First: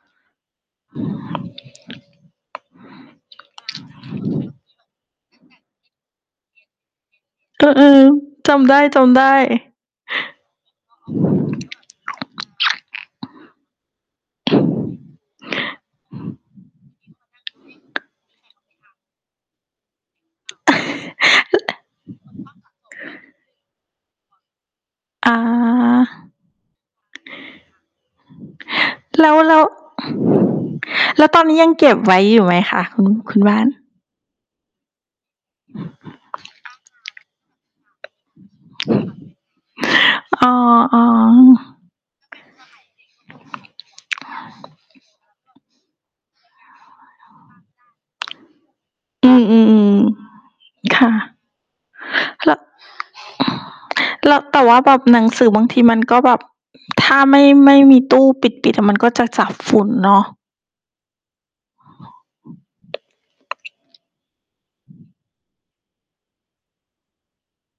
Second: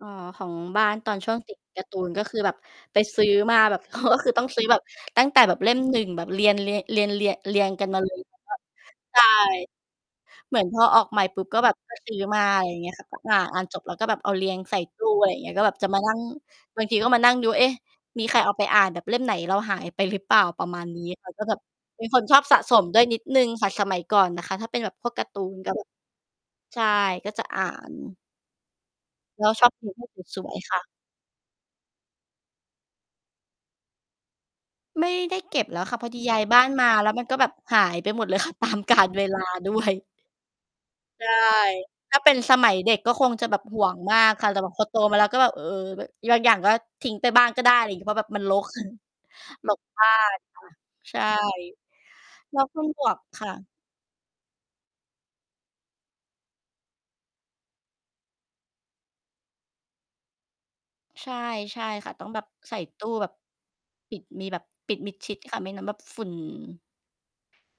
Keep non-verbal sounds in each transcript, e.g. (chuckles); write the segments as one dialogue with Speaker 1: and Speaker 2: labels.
Speaker 1: อ๋อ ของบ้านตอนช่วงติดการ์ตูนก็คือแบบไปซื้อมาแบบ โอ้ ก็คือต้องซื้อแบบ ตั้งแต่แบบเล่ม 1 แบบเรียน เรียน เรียน เรียน เรี
Speaker 2: เอ
Speaker 1: ยงกันม
Speaker 2: อ
Speaker 1: า เลยแล้ว
Speaker 2: ๆ จ
Speaker 1: แบบ
Speaker 2: ำไ
Speaker 1: ใช
Speaker 2: ด
Speaker 1: ่
Speaker 2: ้ ๆ
Speaker 1: เหมือนพอออกใหม่ปุ๊บก็แบบ ก็ซื้อ มา อะไร อย่างเงี้ยค่ะ อ่าน อ่านจบแล้วก็แบบเอาเรียงใส่ตู้ไว้ อย่างเงี้ย ก็แบบจะมานั่ง บางทีก็มานั่งดู "เอ๊ะ! มีใครเอาไปอ่าน? แบบเล่มไหนเราหายไปหรือเปล่า?" ประมาณนี้ แล้วก็แบบ
Speaker 2: (laughs)
Speaker 1: เป็นคนชอบสะสมด้วยนิดหนึ่งค่ะ ส สมัยก่อนนะคะ ถ้าเป็นแบบพวกการ์
Speaker 2: อา
Speaker 1: ตูนกับ (unintelligible) ใช่ ก็จะอ่าน
Speaker 2: แล้ว
Speaker 1: แล้
Speaker 2: แล
Speaker 1: ว
Speaker 2: ้
Speaker 1: ช
Speaker 2: ว
Speaker 1: อบ ทำให้ สวย ๆ ค่ะ
Speaker 2: แล้วตอนนี้ยังเก็บไว้อยู่ไหมคะคุณ คุณบ้าน?
Speaker 1: ไม่ได้เก็บแล้วค่ะ พอดีย้าย บ้านมา แล้วมันก็แบบหายไปหมดเลยค่ะ ตามกาลเวลาด้วย
Speaker 2: อ๋อ
Speaker 1: ใช่ ถ้าเป็นสมัยเด็กก็คงจะแบบหวงมากค่ะ แต่แบบพอโตมาแล้วก็แบบ เ
Speaker 2: ๆ
Speaker 1: ออ บางอย่างก็ทิ้งไปบ้างก็ได้ อะไรงี้ เพราะแบบมันรก (chuckles)
Speaker 2: อื
Speaker 1: รก
Speaker 2: ม
Speaker 1: บ้า
Speaker 2: ๆ
Speaker 1: น ค่ะ
Speaker 2: ๆ ค่ะ
Speaker 1: ใช่
Speaker 2: ล
Speaker 1: แล้วคุณหมวก ค่ะ
Speaker 2: แล้ว แต่ว่าแบบหนังสือบางทีมันก็แบบ ถ้าไม่ ไม่มีตู้ปิด ปิดอะมันก็จะจับฝุ่นเนาะ
Speaker 1: ใช่ ใช่ค่ะ ต้องแบบใส่ตู้แบบ ปิด มีแบบปิดมิดชิดค่ะ ไม่นั้นแบบฝุ่น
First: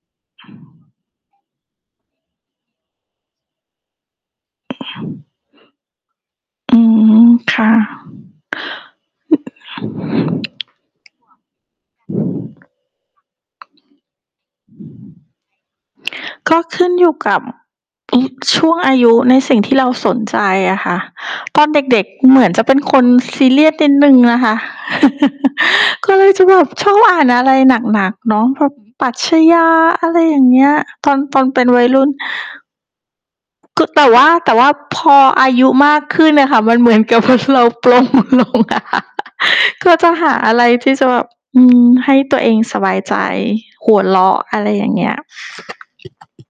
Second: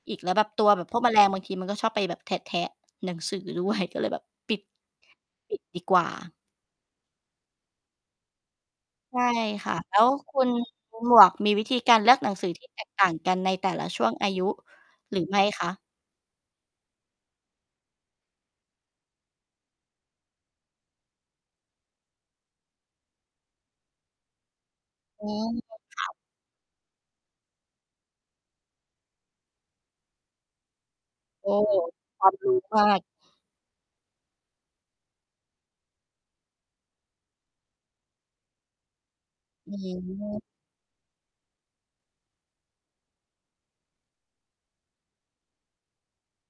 Speaker 1: อีกแล้วแบบตัวแบบพวกแมลงบางทีมันก็ชอบไปแบบแทะ ๆ หนังสือ ด้วย ก็เลยแบบปิด ปิดดีกว่า
Speaker 2: อืม ค่ะ
Speaker 1: ใช่ค่ะ แล้วคุณ คุณหมวกมีวิธีการเลือกหนังสือ ที่ แตกต่างกันในแต่ละช่วงอายุหรือไม่คะ?
Speaker 2: ก็ขึ้นอยู่กับ อืม ช่วงอายุในสิ่งที่เราสนใจอะค่ะ ตอนเด็ก ๆ เหมือนจะเป็นคนซีเรียสนิดหนึ่งน่ะค่ะ
Speaker 1: อ๋อ
Speaker 2: (laughs)
Speaker 1: ค่
Speaker 2: ก
Speaker 1: ะ
Speaker 2: ็เลยจะแบบชอบอ่านอะไรหนัก ๆ เนาะ พวกปรัชญา อะไรอย่างเงี้ย ตอน ตอน
Speaker 1: โอ้
Speaker 2: เป็นวัยรุ่น
Speaker 1: ความรู้มาก
Speaker 2: ก แต่ว่า แต่ว่าพออายุมากขึ้นน่ะค่ะ มันเหมือน กับว่าเราปลงลงอะ
Speaker 1: อื
Speaker 2: ก็จะหา
Speaker 1: ม
Speaker 2: อะไรที่จะแบบ อืม ให้ตัวเองสบายใจ หัวเราะอะไรอย่างเงี้ย